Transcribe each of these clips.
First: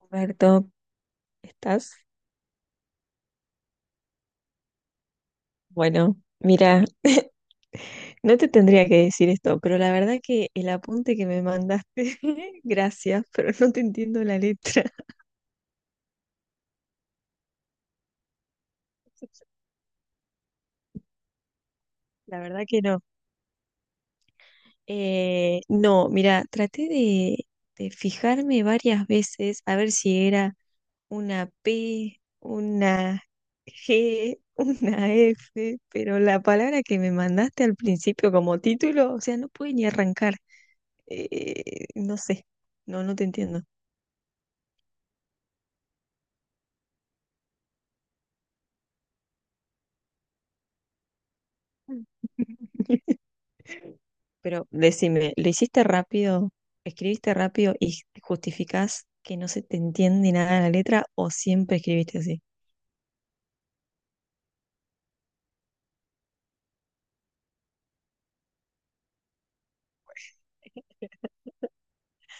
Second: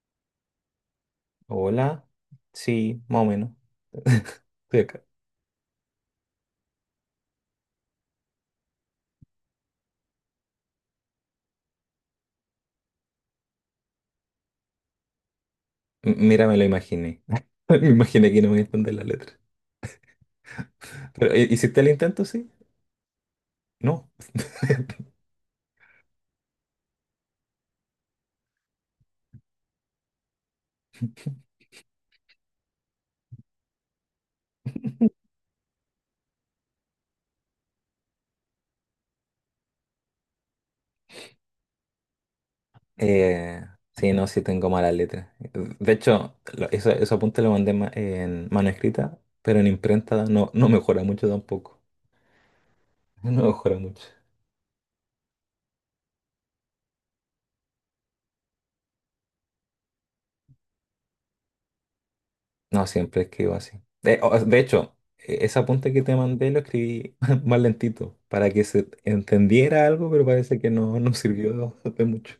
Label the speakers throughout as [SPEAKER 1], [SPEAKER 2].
[SPEAKER 1] Roberto, ¿estás?
[SPEAKER 2] Hola. Sí, más o menos. Estoy acá.
[SPEAKER 1] Bueno, mira, no te tendría que decir esto, pero la verdad que el apunte que me mandaste, gracias, pero no te entiendo la letra.
[SPEAKER 2] Mira, me lo imaginé. Me imaginé que no me entender la letra. Pero, ¿hiciste el intento,
[SPEAKER 1] La
[SPEAKER 2] sí?
[SPEAKER 1] verdad que no.
[SPEAKER 2] No.
[SPEAKER 1] No, mira, de fijarme varias veces a ver si era una P, una G, una F, pero la palabra que me mandaste al principio como título, o sea, no pude ni arrancar. No sé, no te entiendo.
[SPEAKER 2] Eh, sí, no, sí tengo malas letras. De hecho, lo- eso apunte lo mandé en mano escrita, pero en imprenta no, no mejora mucho tampoco.
[SPEAKER 1] Mm.
[SPEAKER 2] No mejora mucho.
[SPEAKER 1] Pero decime, ¿lo hiciste rápido? ¿Escribiste rápido y justificás que no se te entiende nada de la letra o siempre escribiste así?
[SPEAKER 2] No, siempre escribo así. De hecho, ese apunte que te mandé lo escribí más lentito, para que se entendiera algo, pero parece que no, no sirvió de mucho.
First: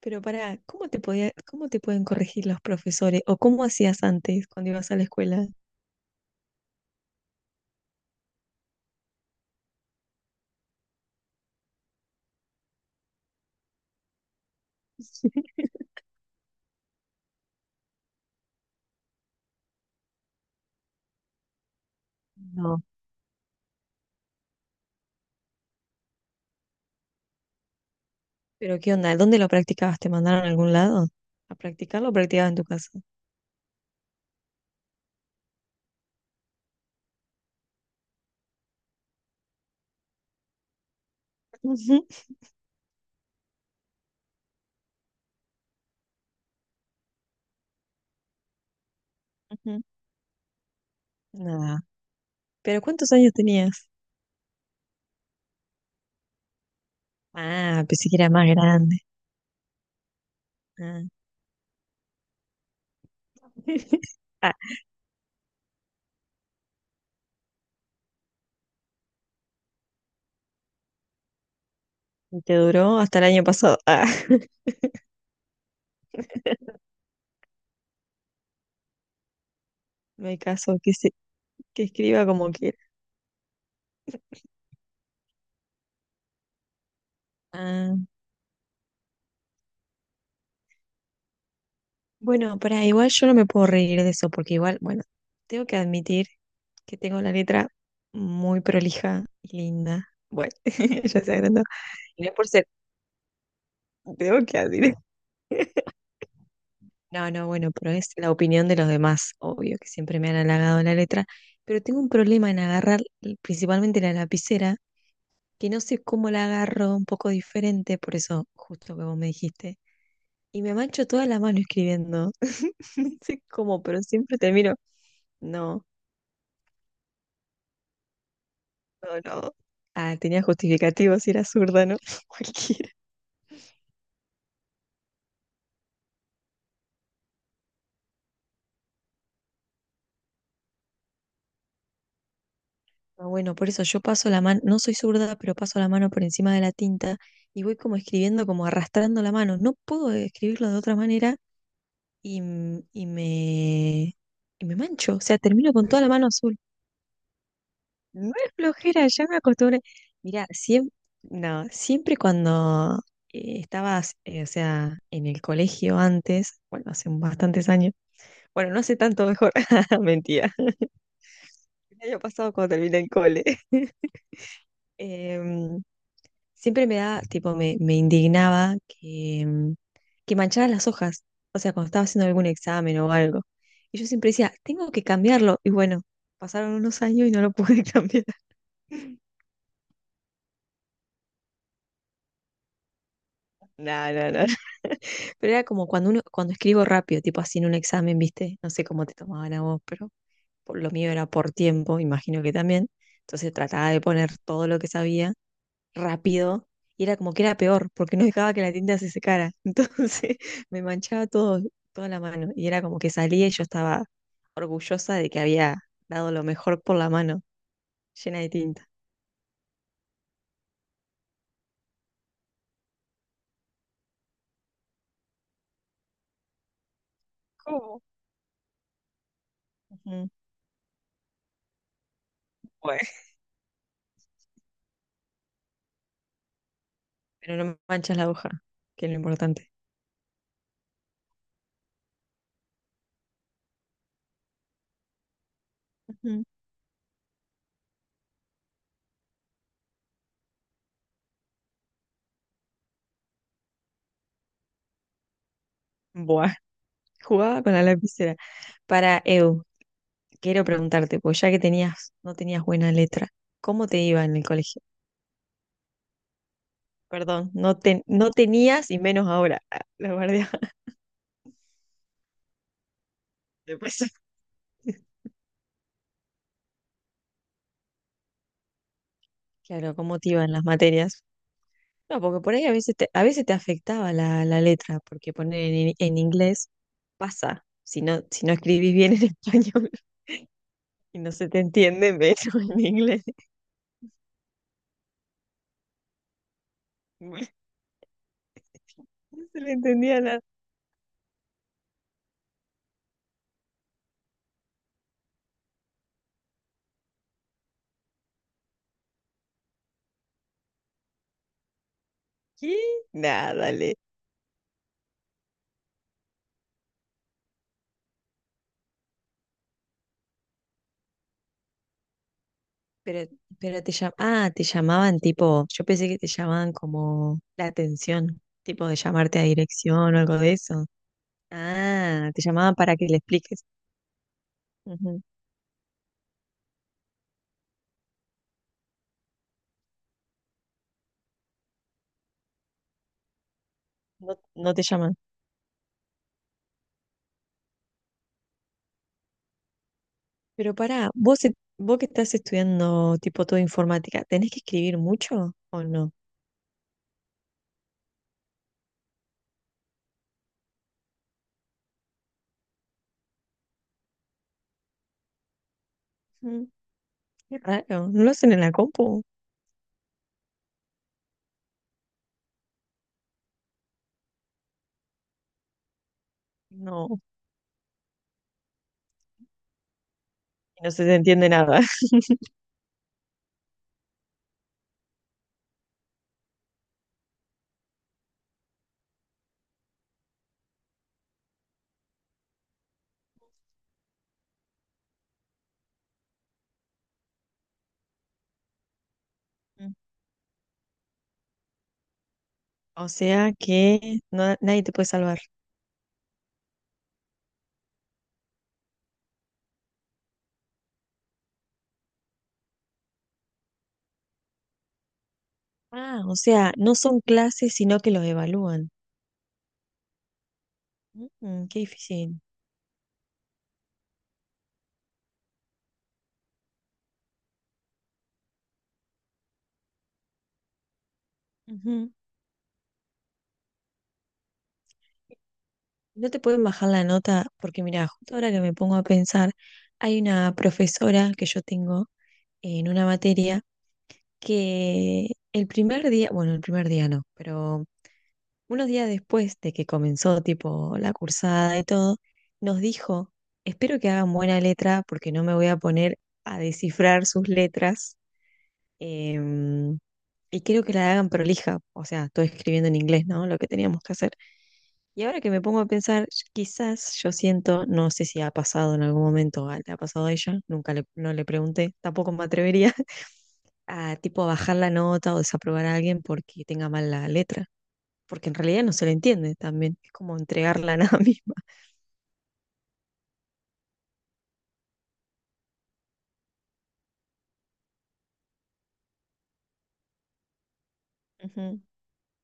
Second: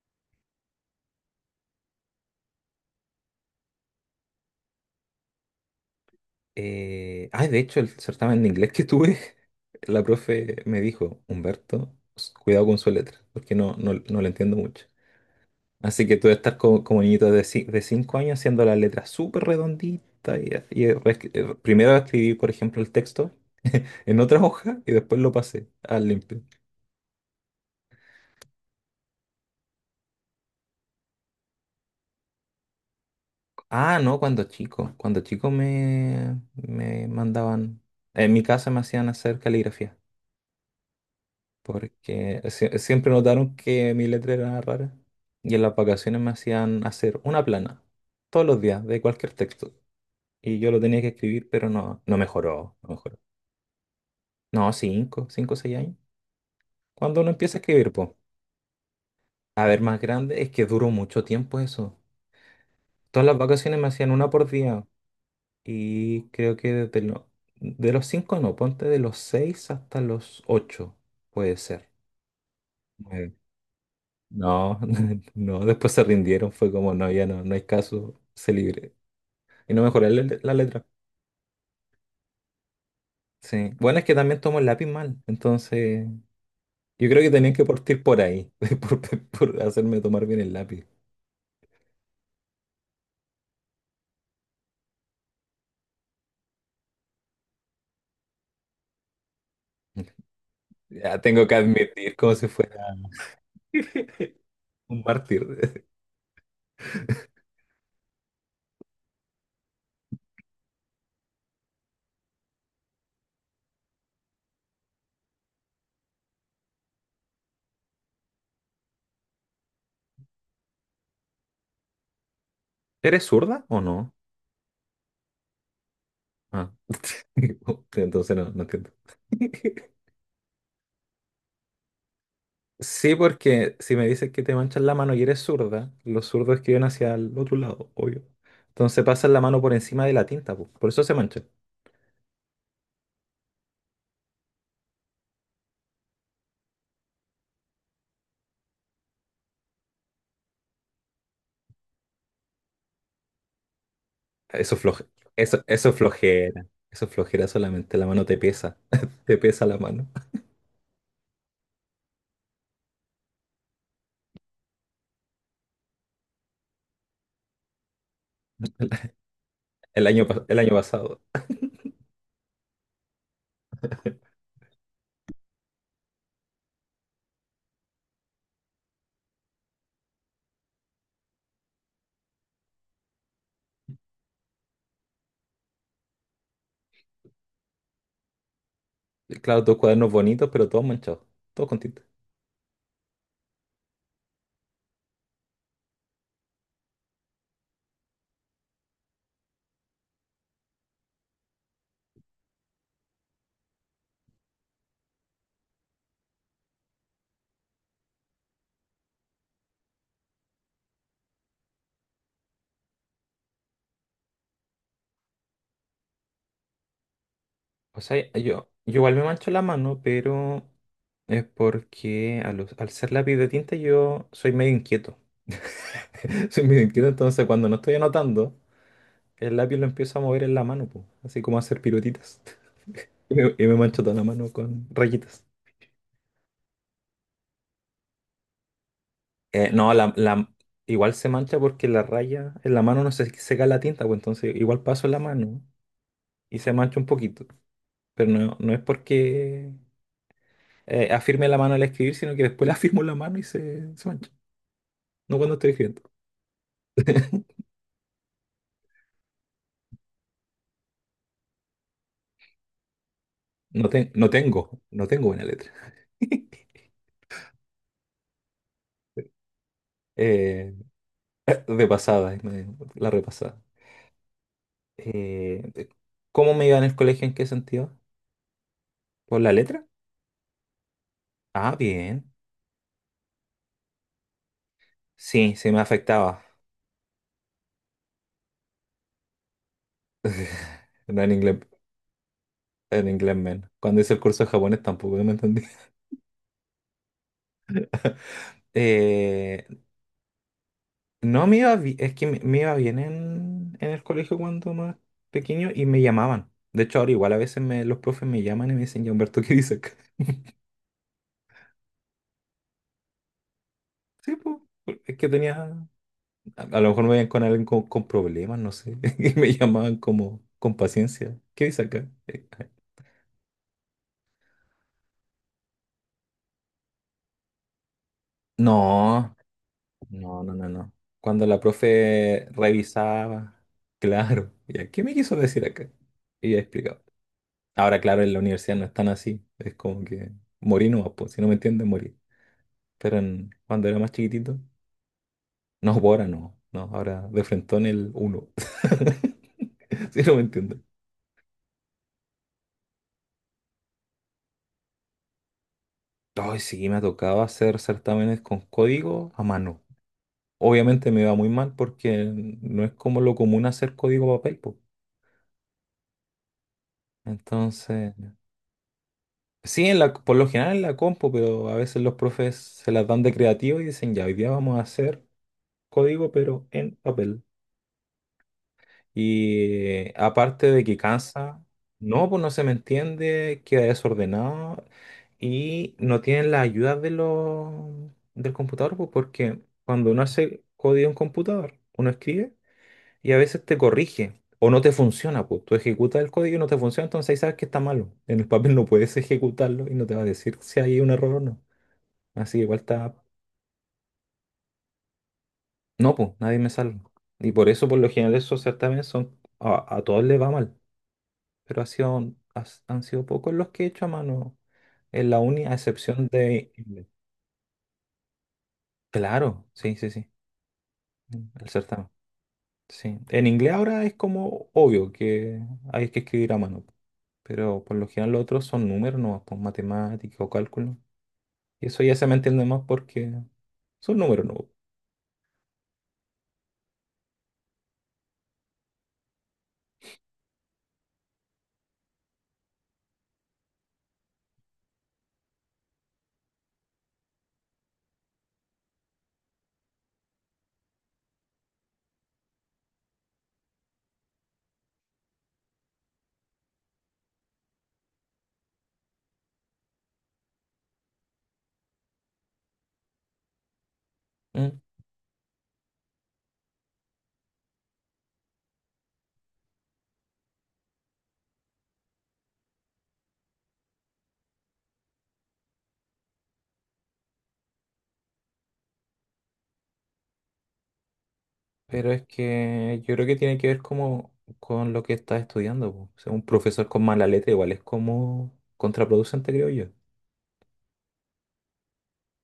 [SPEAKER 1] Pero pará, ¿cómo te pueden corregir los profesores? ¿O cómo hacías antes cuando ibas a la escuela?
[SPEAKER 2] De hecho, el certamen de inglés que tuve, la profe me dijo, Humberto, cuidado con su letra, porque no la entiendo mucho. Así que tú debes estar como, como niñito de 5 años haciendo la letra súper redondita. Primero escribí, por ejemplo,
[SPEAKER 1] No.
[SPEAKER 2] el texto en otra hoja y después lo pasé al limpio.
[SPEAKER 1] ¿Pero qué onda? ¿Dónde lo practicabas? ¿Te mandaron a algún lado? ¿A practicarlo o practicabas en tu casa?
[SPEAKER 2] Ah, no, cuando chico. Cuando chico me mandaban, en mi casa me hacían hacer caligrafía,
[SPEAKER 1] Ujú,
[SPEAKER 2] porque siempre notaron que mi letra era rara y en las vacaciones me hacían hacer una plana todos los días de cualquier texto
[SPEAKER 1] ujú.
[SPEAKER 2] y yo lo tenía que escribir, pero
[SPEAKER 1] Nada.
[SPEAKER 2] no, no mejoró,
[SPEAKER 1] ¿Pero
[SPEAKER 2] no
[SPEAKER 1] cuántos
[SPEAKER 2] mejoró.
[SPEAKER 1] años tenías?
[SPEAKER 2] No, cinco, cinco o 6 años. Cuando uno empieza a
[SPEAKER 1] Ah,
[SPEAKER 2] escribir,
[SPEAKER 1] pensé
[SPEAKER 2] pues,
[SPEAKER 1] que era más grande.
[SPEAKER 2] a ver, más grande, es que duró
[SPEAKER 1] Ah.
[SPEAKER 2] mucho tiempo eso. Todas las vacaciones me hacían una por
[SPEAKER 1] Ah,
[SPEAKER 2] día y creo que desde de los cinco, no, ponte de los seis hasta los ocho, puede ser.
[SPEAKER 1] y que duró hasta el año pasado. Ah,
[SPEAKER 2] No, no, después se rindieron, fue como, no, ya no, no hay caso, se libre. Y no mejorar
[SPEAKER 1] no hay
[SPEAKER 2] la, la letra.
[SPEAKER 1] que escriba como quiera.
[SPEAKER 2] Sí. Bueno, es que también tomo el lápiz mal, entonces yo creo que tenían que
[SPEAKER 1] Ah,
[SPEAKER 2] partir por ahí, por, por hacerme tomar bien el lápiz.
[SPEAKER 1] bueno, para igual yo no me puedo reír de eso, porque igual, bueno, tengo que admitir que tengo la letra muy prolija y linda. Bueno,
[SPEAKER 2] Ya
[SPEAKER 1] ya se
[SPEAKER 2] tengo que
[SPEAKER 1] agrandó.
[SPEAKER 2] admitir
[SPEAKER 1] Y no
[SPEAKER 2] como
[SPEAKER 1] es
[SPEAKER 2] si
[SPEAKER 1] por ser,
[SPEAKER 2] fuera
[SPEAKER 1] Tengo que admitir.
[SPEAKER 2] un mártir.
[SPEAKER 1] No, no, bueno, pero es la opinión de los demás, obvio que siempre me han halagado la letra, pero tengo un problema en agarrar principalmente la lapicera que no sé cómo la agarro un poco diferente, por eso justo que vos me dijiste. Y me mancho toda la mano escribiendo. No
[SPEAKER 2] ¿Eres
[SPEAKER 1] sé
[SPEAKER 2] zurda o
[SPEAKER 1] cómo, pero
[SPEAKER 2] no?
[SPEAKER 1] siempre te miro. No,
[SPEAKER 2] Ah. Entonces no, no entiendo.
[SPEAKER 1] no, no. Ah, tenía justificativo si era zurda, ¿no? Cualquiera.
[SPEAKER 2] Sí, porque si me dices que te manchas la mano y eres zurda, los zurdos escriben hacia el otro lado, obvio. Entonces pasan la mano por encima de la tinta, po. Por eso se mancha.
[SPEAKER 1] Ah, bueno, por eso yo paso la mano, no soy zurda, pero paso la mano por encima de la tinta y voy como escribiendo, como arrastrando la mano. No puedo escribirlo de otra manera y, m- y me, y me
[SPEAKER 2] Eso, floje-
[SPEAKER 1] mancho. O sea,
[SPEAKER 2] eso,
[SPEAKER 1] termino con
[SPEAKER 2] eso es
[SPEAKER 1] toda la mano azul.
[SPEAKER 2] flojera. Eso es flojera solamente. La mano
[SPEAKER 1] No
[SPEAKER 2] te
[SPEAKER 1] es
[SPEAKER 2] pesa.
[SPEAKER 1] flojera, ya
[SPEAKER 2] Te
[SPEAKER 1] me
[SPEAKER 2] pesa la
[SPEAKER 1] acostumbré.
[SPEAKER 2] mano.
[SPEAKER 1] Mira, no, siempre cuando o sea, en el colegio antes, bueno, hace bastantes años, bueno, no hace tanto mejor,
[SPEAKER 2] El año, pas-
[SPEAKER 1] mentira,
[SPEAKER 2] el año pasado.
[SPEAKER 1] el año pasado cuando terminé el cole, em, siempre me da, tipo, me indignaba que que mancharan las hojas, o sea, cuando estaba haciendo algún examen o algo. Y yo siempre decía, tengo que cambiarlo, y bueno, pasaron unos años y no lo pude cambiar.
[SPEAKER 2] Claro, todos cuadernos bonitos, pero todos manchados. Todos con tinta.
[SPEAKER 1] No, no, no. Pero era como cuando uno, cuando escribo rápido, tipo así en un examen, ¿viste? No sé cómo te tomaban a vos, pero por lo mío era por tiempo, imagino que también. Entonces trataba de poner todo lo que sabía rápido y era como que era peor, porque no dejaba que la tinta se secara. Entonces me manchaba todo, toda la mano y era como que salía y yo estaba orgullosa de que había dado lo mejor por la mano,
[SPEAKER 2] O sea,
[SPEAKER 1] llena
[SPEAKER 2] yo,
[SPEAKER 1] de
[SPEAKER 2] yo
[SPEAKER 1] tinta.
[SPEAKER 2] igual me mancho la mano, pero es porque al ser lápiz de tinta yo soy medio inquieto. Soy medio inquieto, entonces cuando no estoy
[SPEAKER 1] ¿Cómo?
[SPEAKER 2] anotando, el lápiz lo empiezo a
[SPEAKER 1] Ujú.
[SPEAKER 2] mover en la mano, po, así como a hacer piruetitas.
[SPEAKER 1] Bueno,
[SPEAKER 2] Y me mancho toda la mano con rayitas.
[SPEAKER 1] pero no manchas la hoja, que es lo importante.
[SPEAKER 2] No, la, la- Igual se mancha porque la raya en la mano no se seca la tinta, pues entonces igual paso la mano
[SPEAKER 1] Ujú.
[SPEAKER 2] y se mancha un poquito. Pero no, no es porque afirme la mano al escribir, sino que después la afirmo la mano y se mancha. No cuando estoy escribiendo.
[SPEAKER 1] Buah, jugaba con la lapicera. Para Eu, quiero preguntarte, pues ya que tenías, no tenías buena letra, ¿cómo
[SPEAKER 2] No,
[SPEAKER 1] te iba en el colegio?
[SPEAKER 2] no tengo buena letra.
[SPEAKER 1] Perdón, no tenías y menos ahora. Ah, la guardia
[SPEAKER 2] Eh, de pasada, la repasada.
[SPEAKER 1] después.
[SPEAKER 2] Eh, eh, ¿Cómo me iba en el colegio? ¿En qué sentido? ¿Por la letra?
[SPEAKER 1] Claro, ¿cómo te iban las materias?
[SPEAKER 2] Ah,
[SPEAKER 1] No,
[SPEAKER 2] bien.
[SPEAKER 1] porque por ahí a veces te afectaba la letra, porque
[SPEAKER 2] Sí, sí
[SPEAKER 1] poner
[SPEAKER 2] me
[SPEAKER 1] en
[SPEAKER 2] afectaba.
[SPEAKER 1] inglés pasa. Si no, si no escribís bien en español y
[SPEAKER 2] No, en
[SPEAKER 1] no se
[SPEAKER 2] inglés.
[SPEAKER 1] te entiende, menos en
[SPEAKER 2] En
[SPEAKER 1] inglés.
[SPEAKER 2] inglés menos. Cuando hice el curso de japonés tampoco no me entendí.
[SPEAKER 1] No se
[SPEAKER 2] Eh,
[SPEAKER 1] le entendía nada.
[SPEAKER 2] no me iba es que me iba bien en el colegio cuando más pequeño y me llamaban. De hecho, ahora igual a veces los profes me llaman y me dicen, ya Humberto, ¿qué dices acá?
[SPEAKER 1] ¿Qué? Nada.
[SPEAKER 2] Sí, pues, es que tenía, a lo mejor me veían con alguien con problemas, no sé, y me llamaban como con paciencia, ¿qué dices acá?
[SPEAKER 1] Pero, pero te llamaban, ah, te llamaban tipo, yo pensé que te llamaban como la atención, tipo de
[SPEAKER 2] No,
[SPEAKER 1] llamarte a dirección o algo
[SPEAKER 2] no,
[SPEAKER 1] de
[SPEAKER 2] no, no,
[SPEAKER 1] eso.
[SPEAKER 2] no. Cuando la
[SPEAKER 1] Ah, te
[SPEAKER 2] profe
[SPEAKER 1] llamaban para que le
[SPEAKER 2] revisaba,
[SPEAKER 1] expliques.
[SPEAKER 2] claro, ¿y qué me
[SPEAKER 1] Ujú.
[SPEAKER 2] quiso decir acá? Y ya explicaba. Ahora, claro, en la universidad no están así. Es como que morí nomás, pues, si no me entiendes, morí. Cuando era más
[SPEAKER 1] No,
[SPEAKER 2] chiquitito,
[SPEAKER 1] no te llaman.
[SPEAKER 2] no, pues ahora no. No, ahora de frentón el uno. Si no me
[SPEAKER 1] Pero
[SPEAKER 2] entiendes.
[SPEAKER 1] pará, vos que estás estudiando tipo todo informática, ¿tenés que escribir mucho o no?
[SPEAKER 2] Ay, sí, me tocaba hacer certámenes con código a mano. Obviamente me va muy mal porque no es como lo común hacer código a papel, po.
[SPEAKER 1] Mm, qué raro,
[SPEAKER 2] Entonces,
[SPEAKER 1] ¿no lo hacen en la compu?
[SPEAKER 2] sí, en la, por lo general en la compu, pero a veces los profes se las dan de creativo y dicen, ya, hoy día vamos a hacer código, pero en
[SPEAKER 1] No,
[SPEAKER 2] papel. Y aparte de
[SPEAKER 1] no
[SPEAKER 2] que
[SPEAKER 1] se te entiende
[SPEAKER 2] cansa,
[SPEAKER 1] nada.
[SPEAKER 2] no, pues no se me entiende, queda desordenado y no tienen la ayuda de lo del computador, pues porque cuando uno hace código en computador, uno escribe y a veces te corrige o no te funciona, pues tú ejecutas el código y no te funciona, entonces ahí sabes que está malo. En el papel no puedes ejecutarlo
[SPEAKER 1] Mm.
[SPEAKER 2] y no te va a decir si hay un error o no. Así que igual
[SPEAKER 1] O
[SPEAKER 2] está,
[SPEAKER 1] sea que nadie te puede salvar.
[SPEAKER 2] no, pues nadie me salva. Y por eso, por lo general, esos certámenes son, a todos les va mal. Pero ha sido, han sido pocos los que he hecho a mano en la uni, a
[SPEAKER 1] Ah,
[SPEAKER 2] excepción
[SPEAKER 1] o
[SPEAKER 2] de
[SPEAKER 1] sea, no
[SPEAKER 2] inglés.
[SPEAKER 1] son clases, sino que los evalúan.
[SPEAKER 2] Claro, sí, sí, sí,
[SPEAKER 1] Mm,
[SPEAKER 2] el
[SPEAKER 1] qué
[SPEAKER 2] certamen.
[SPEAKER 1] difícil.
[SPEAKER 2] Sí. En inglés ahora es como obvio que hay que escribir a mano, pero por lo general los otros son números, no, pues matemática o cálculo. Y eso
[SPEAKER 1] Ujú.
[SPEAKER 2] ya se me entiende más porque son números, no.
[SPEAKER 1] No te pueden bajar la nota porque, mira, justo ahora que me pongo a pensar, hay una profesora que yo tengo en una materia que el primer día, bueno, el primer día no, pero unos días después de que comenzó tipo la cursada y todo, nos dijo, espero que hagan buena letra porque no me voy a poner a descifrar sus letras. Em, y quiero que la hagan prolija, o sea, estoy escribiendo en inglés, ¿no? Lo que teníamos que hacer.
[SPEAKER 2] Mm.
[SPEAKER 1] Y ahora que me pongo a pensar, quizás yo siento, no sé si ha pasado en algún momento, le ha pasado a ella, nunca le, no le pregunté, tampoco me atrevería a tipo bajar la nota o desaprobar a alguien porque tenga mal la letra, porque en realidad no se le entiende también, es como entregarla a nada misma.
[SPEAKER 2] Pero es que yo creo que tiene que ver como con lo que estás estudiando, po. O sea, un profesor con mala letra igual es como contraproducente, creo yo.
[SPEAKER 1] Ujú.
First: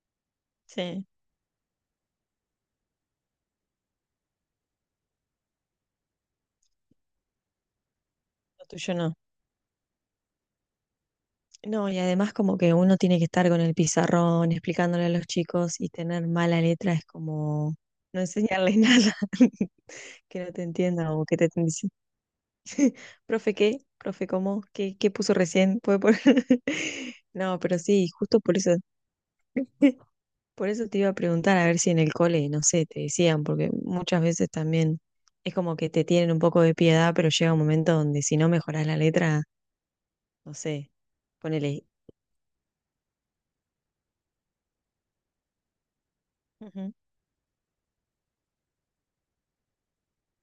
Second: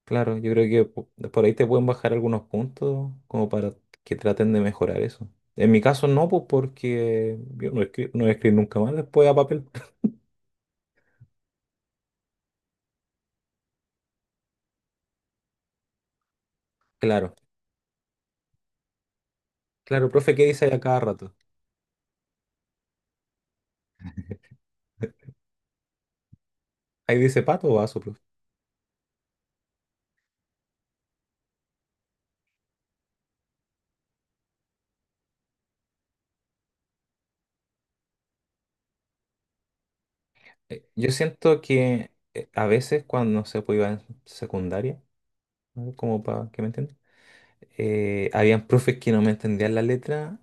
[SPEAKER 2] Claro, yo creo que
[SPEAKER 1] Sí,
[SPEAKER 2] por ahí te pueden bajar algunos puntos como para que traten de mejorar eso. En mi caso no, pues porque yo no, no voy a escribir
[SPEAKER 1] lo
[SPEAKER 2] nunca más
[SPEAKER 1] tuyo no.
[SPEAKER 2] después a papel.
[SPEAKER 1] No, y además como que uno tiene que estar con el pizarrón explicándole a los chicos y tener mala letra es
[SPEAKER 2] Claro,
[SPEAKER 1] como no enseñarles nada,
[SPEAKER 2] claro, profe,
[SPEAKER 1] que
[SPEAKER 2] ¿qué
[SPEAKER 1] no te
[SPEAKER 2] dice ahí a cada
[SPEAKER 1] entiendan o
[SPEAKER 2] rato?
[SPEAKER 1] que te estén diciendo, profe, ¿qué? ¿Profe, cómo? ¿Qué puso recién? ¿Puede poner?
[SPEAKER 2] Ahí dice
[SPEAKER 1] No,
[SPEAKER 2] pato o
[SPEAKER 1] pero
[SPEAKER 2] vaso,
[SPEAKER 1] sí,
[SPEAKER 2] profe.
[SPEAKER 1] justo por eso, por eso te iba a preguntar a ver si en el cole, no sé, te decían, porque muchas veces también es como que te tienen un poco de piedad, pero llega un momento donde si no mejoras la letra, no sé,
[SPEAKER 2] Yo siento
[SPEAKER 1] ponele...
[SPEAKER 2] que a veces cuando, no sé, pues iba en secundaria, ¿no?, como para que me
[SPEAKER 1] Ujú.
[SPEAKER 2] entiendan, habían profes que no me entendían la letra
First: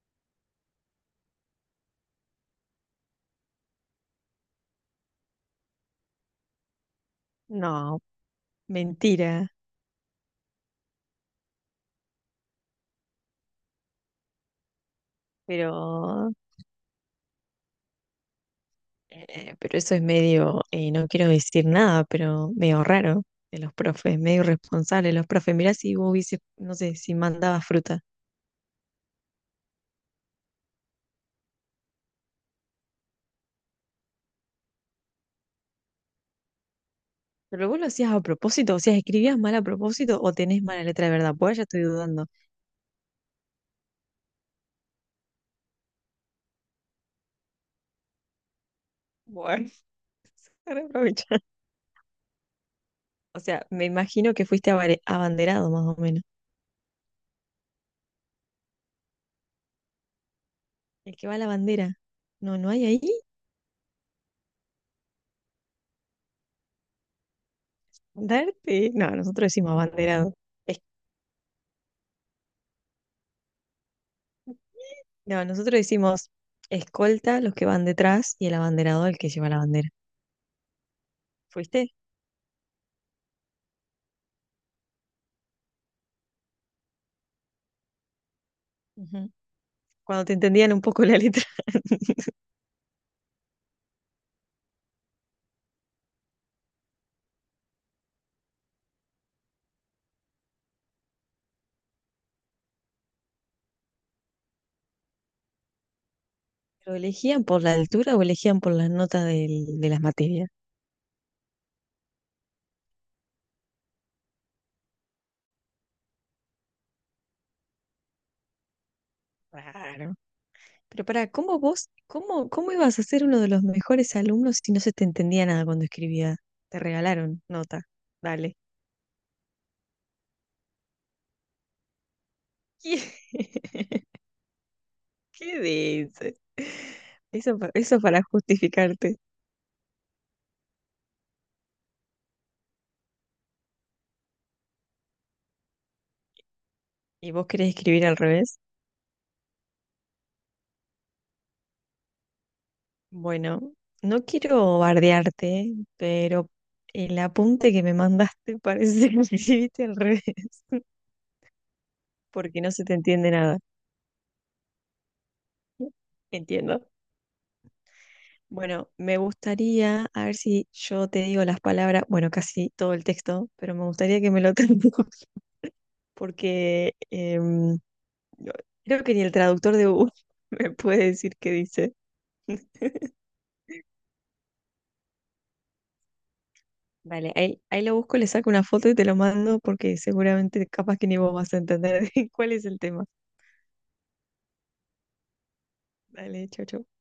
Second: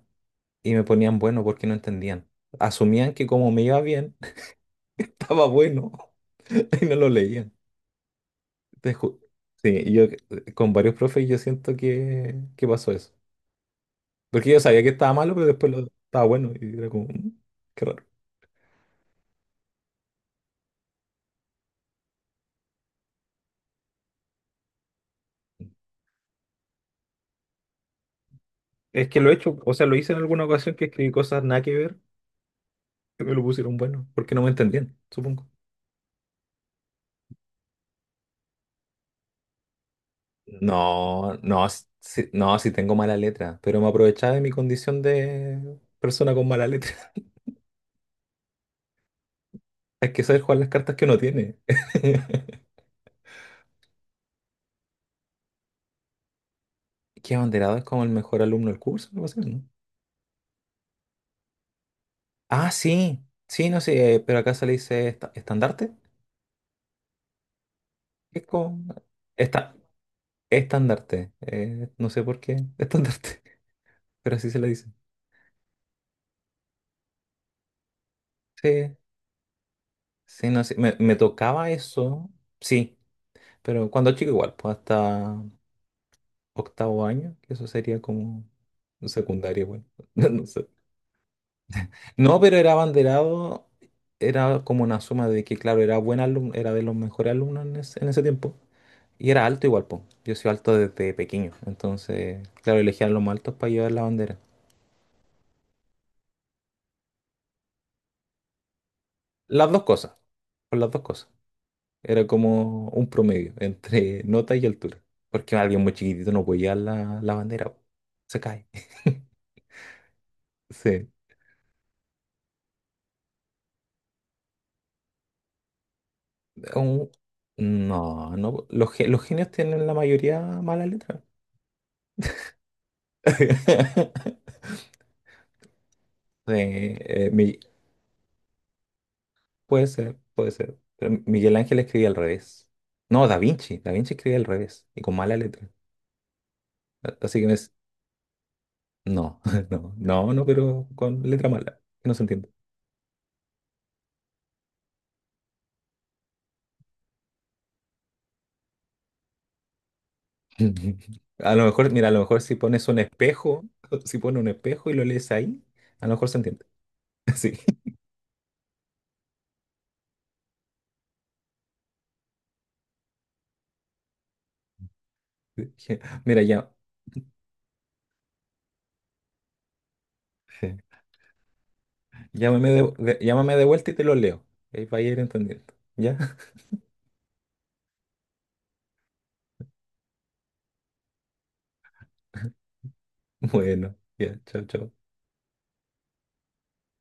[SPEAKER 2] y me ponían bueno porque no entendían. Asumían que como me iba bien, estaba bueno y no lo leían.
[SPEAKER 1] No,
[SPEAKER 2] Te ju-
[SPEAKER 1] mentira,
[SPEAKER 2] Sí, y yo con varios profes yo siento que, pasó eso. Porque yo sabía que estaba malo, pero después lo, estaba
[SPEAKER 1] pero,
[SPEAKER 2] bueno y era como, "Mm, qué raro."
[SPEAKER 1] pero eso es medio, no quiero decir nada, pero medio raro de los profes, medio irresponsable de los profes. Mirá si vos hubieses, no sé, si mandabas fruta.
[SPEAKER 2] Es que lo he hecho, o sea, lo hice en alguna ocasión que escribí cosas nada que ver, que me lo pusieron bueno, porque no me entendían, supongo.
[SPEAKER 1] Pero vos lo hacías a propósito, o sea, escribías mal a propósito o tenés mala letra de
[SPEAKER 2] No,
[SPEAKER 1] verdad, pues
[SPEAKER 2] no,
[SPEAKER 1] ya estoy dudando.
[SPEAKER 2] sí, no, sí tengo mala letra, pero me aprovechaba de mi condición de persona con mala letra.
[SPEAKER 1] Bueno,
[SPEAKER 2] Hay que saber jugar las
[SPEAKER 1] para
[SPEAKER 2] cartas que uno
[SPEAKER 1] aprovechar.
[SPEAKER 2] tiene.
[SPEAKER 1] O sea, me imagino que fuiste abanderado más o menos.
[SPEAKER 2] ¿Que abanderado es como el mejor alumno del curso, algo así, no?
[SPEAKER 1] El que va a la bandera. No,
[SPEAKER 2] Ah,
[SPEAKER 1] no hay ahí.
[SPEAKER 2] sí, sí, no sé, pero acá se le dice estandarte. Es como...
[SPEAKER 1] Darte. No, nosotros decimos
[SPEAKER 2] esta,
[SPEAKER 1] abanderado.
[SPEAKER 2] estandarte, no sé por qué. Estandarte. Pero así se le dice.
[SPEAKER 1] No, nosotros hicimos escolta, los que van detrás, y el
[SPEAKER 2] Sí,
[SPEAKER 1] abanderado, el que lleva la bandera.
[SPEAKER 2] sí, no sé. Me tocaba
[SPEAKER 1] ¿Fuiste?
[SPEAKER 2] eso. Sí, pero cuando chico igual, pues hasta 8.º año, que eso sería como
[SPEAKER 1] Ujú.
[SPEAKER 2] secundaria igual.
[SPEAKER 1] Cuando te
[SPEAKER 2] No sé.
[SPEAKER 1] entendían un poco la letra.
[SPEAKER 2] No, pero era abanderado, era como una suma de que, claro, era buen alumno, era de los mejores alumnos en ese tiempo. Y era alto igual, po. Yo soy alto desde pequeño. Entonces, claro, elegían los más altos para llevar la bandera.
[SPEAKER 1] ¿Lo elegían por la altura o elegían por las notas
[SPEAKER 2] Las dos
[SPEAKER 1] de las
[SPEAKER 2] cosas,
[SPEAKER 1] materias?
[SPEAKER 2] por las dos cosas. Era como un promedio entre nota y altura. Porque alguien muy chiquitito no puede llevar la, la bandera, po. Se cae.
[SPEAKER 1] Raro. Pero
[SPEAKER 2] Sí.
[SPEAKER 1] pará, ¿cómo ibas a ser uno de los mejores alumnos si no se te entendía nada cuando escribía? Te
[SPEAKER 2] Un-
[SPEAKER 1] regalaron nota.
[SPEAKER 2] No,
[SPEAKER 1] Dale.
[SPEAKER 2] no. Los, los genios tienen la mayoría mala letra.
[SPEAKER 1] ¿Qué, ¿qué dices?
[SPEAKER 2] Sí,
[SPEAKER 1] Eso para justificarte.
[SPEAKER 2] puede ser, puede ser. Pero Miguel Ángel escribía al revés. No, Da Vinci. Da Vinci escribía al revés y con mala letra.
[SPEAKER 1] ¿Y
[SPEAKER 2] Así que
[SPEAKER 1] vos
[SPEAKER 2] me...
[SPEAKER 1] querés escribir al revés?
[SPEAKER 2] no, no, no, no, pero con letra mala, que no se entiende.
[SPEAKER 1] Bueno, no quiero bardearte, pero el apunte que me mandaste parece que lo escribiste al revés,
[SPEAKER 2] A lo mejor, mira, a lo mejor si
[SPEAKER 1] porque no se
[SPEAKER 2] pones
[SPEAKER 1] te
[SPEAKER 2] un
[SPEAKER 1] entiende nada.
[SPEAKER 2] espejo, si pones un espejo y lo lees ahí, a lo mejor se entiende.
[SPEAKER 1] Entiendo.
[SPEAKER 2] Sí.
[SPEAKER 1] Bueno, me gustaría, a ver si yo te digo las palabras, bueno, casi todo el texto, pero me gustaría que me lo traduzcas,
[SPEAKER 2] Mira, ya,
[SPEAKER 1] porque no- creo que ni el traductor de Google me puede decir qué dice.
[SPEAKER 2] llámame de vuelta y te lo leo. Ahí va a ir entendiendo, ¿ya?
[SPEAKER 1] Vale, ahí lo busco, le saco una foto y te lo mando, porque seguramente capaz que ni vos vas a entender cuál es el tema.
[SPEAKER 2] Bueno, ya, chao, chao.
[SPEAKER 1] Vale, chao, chao.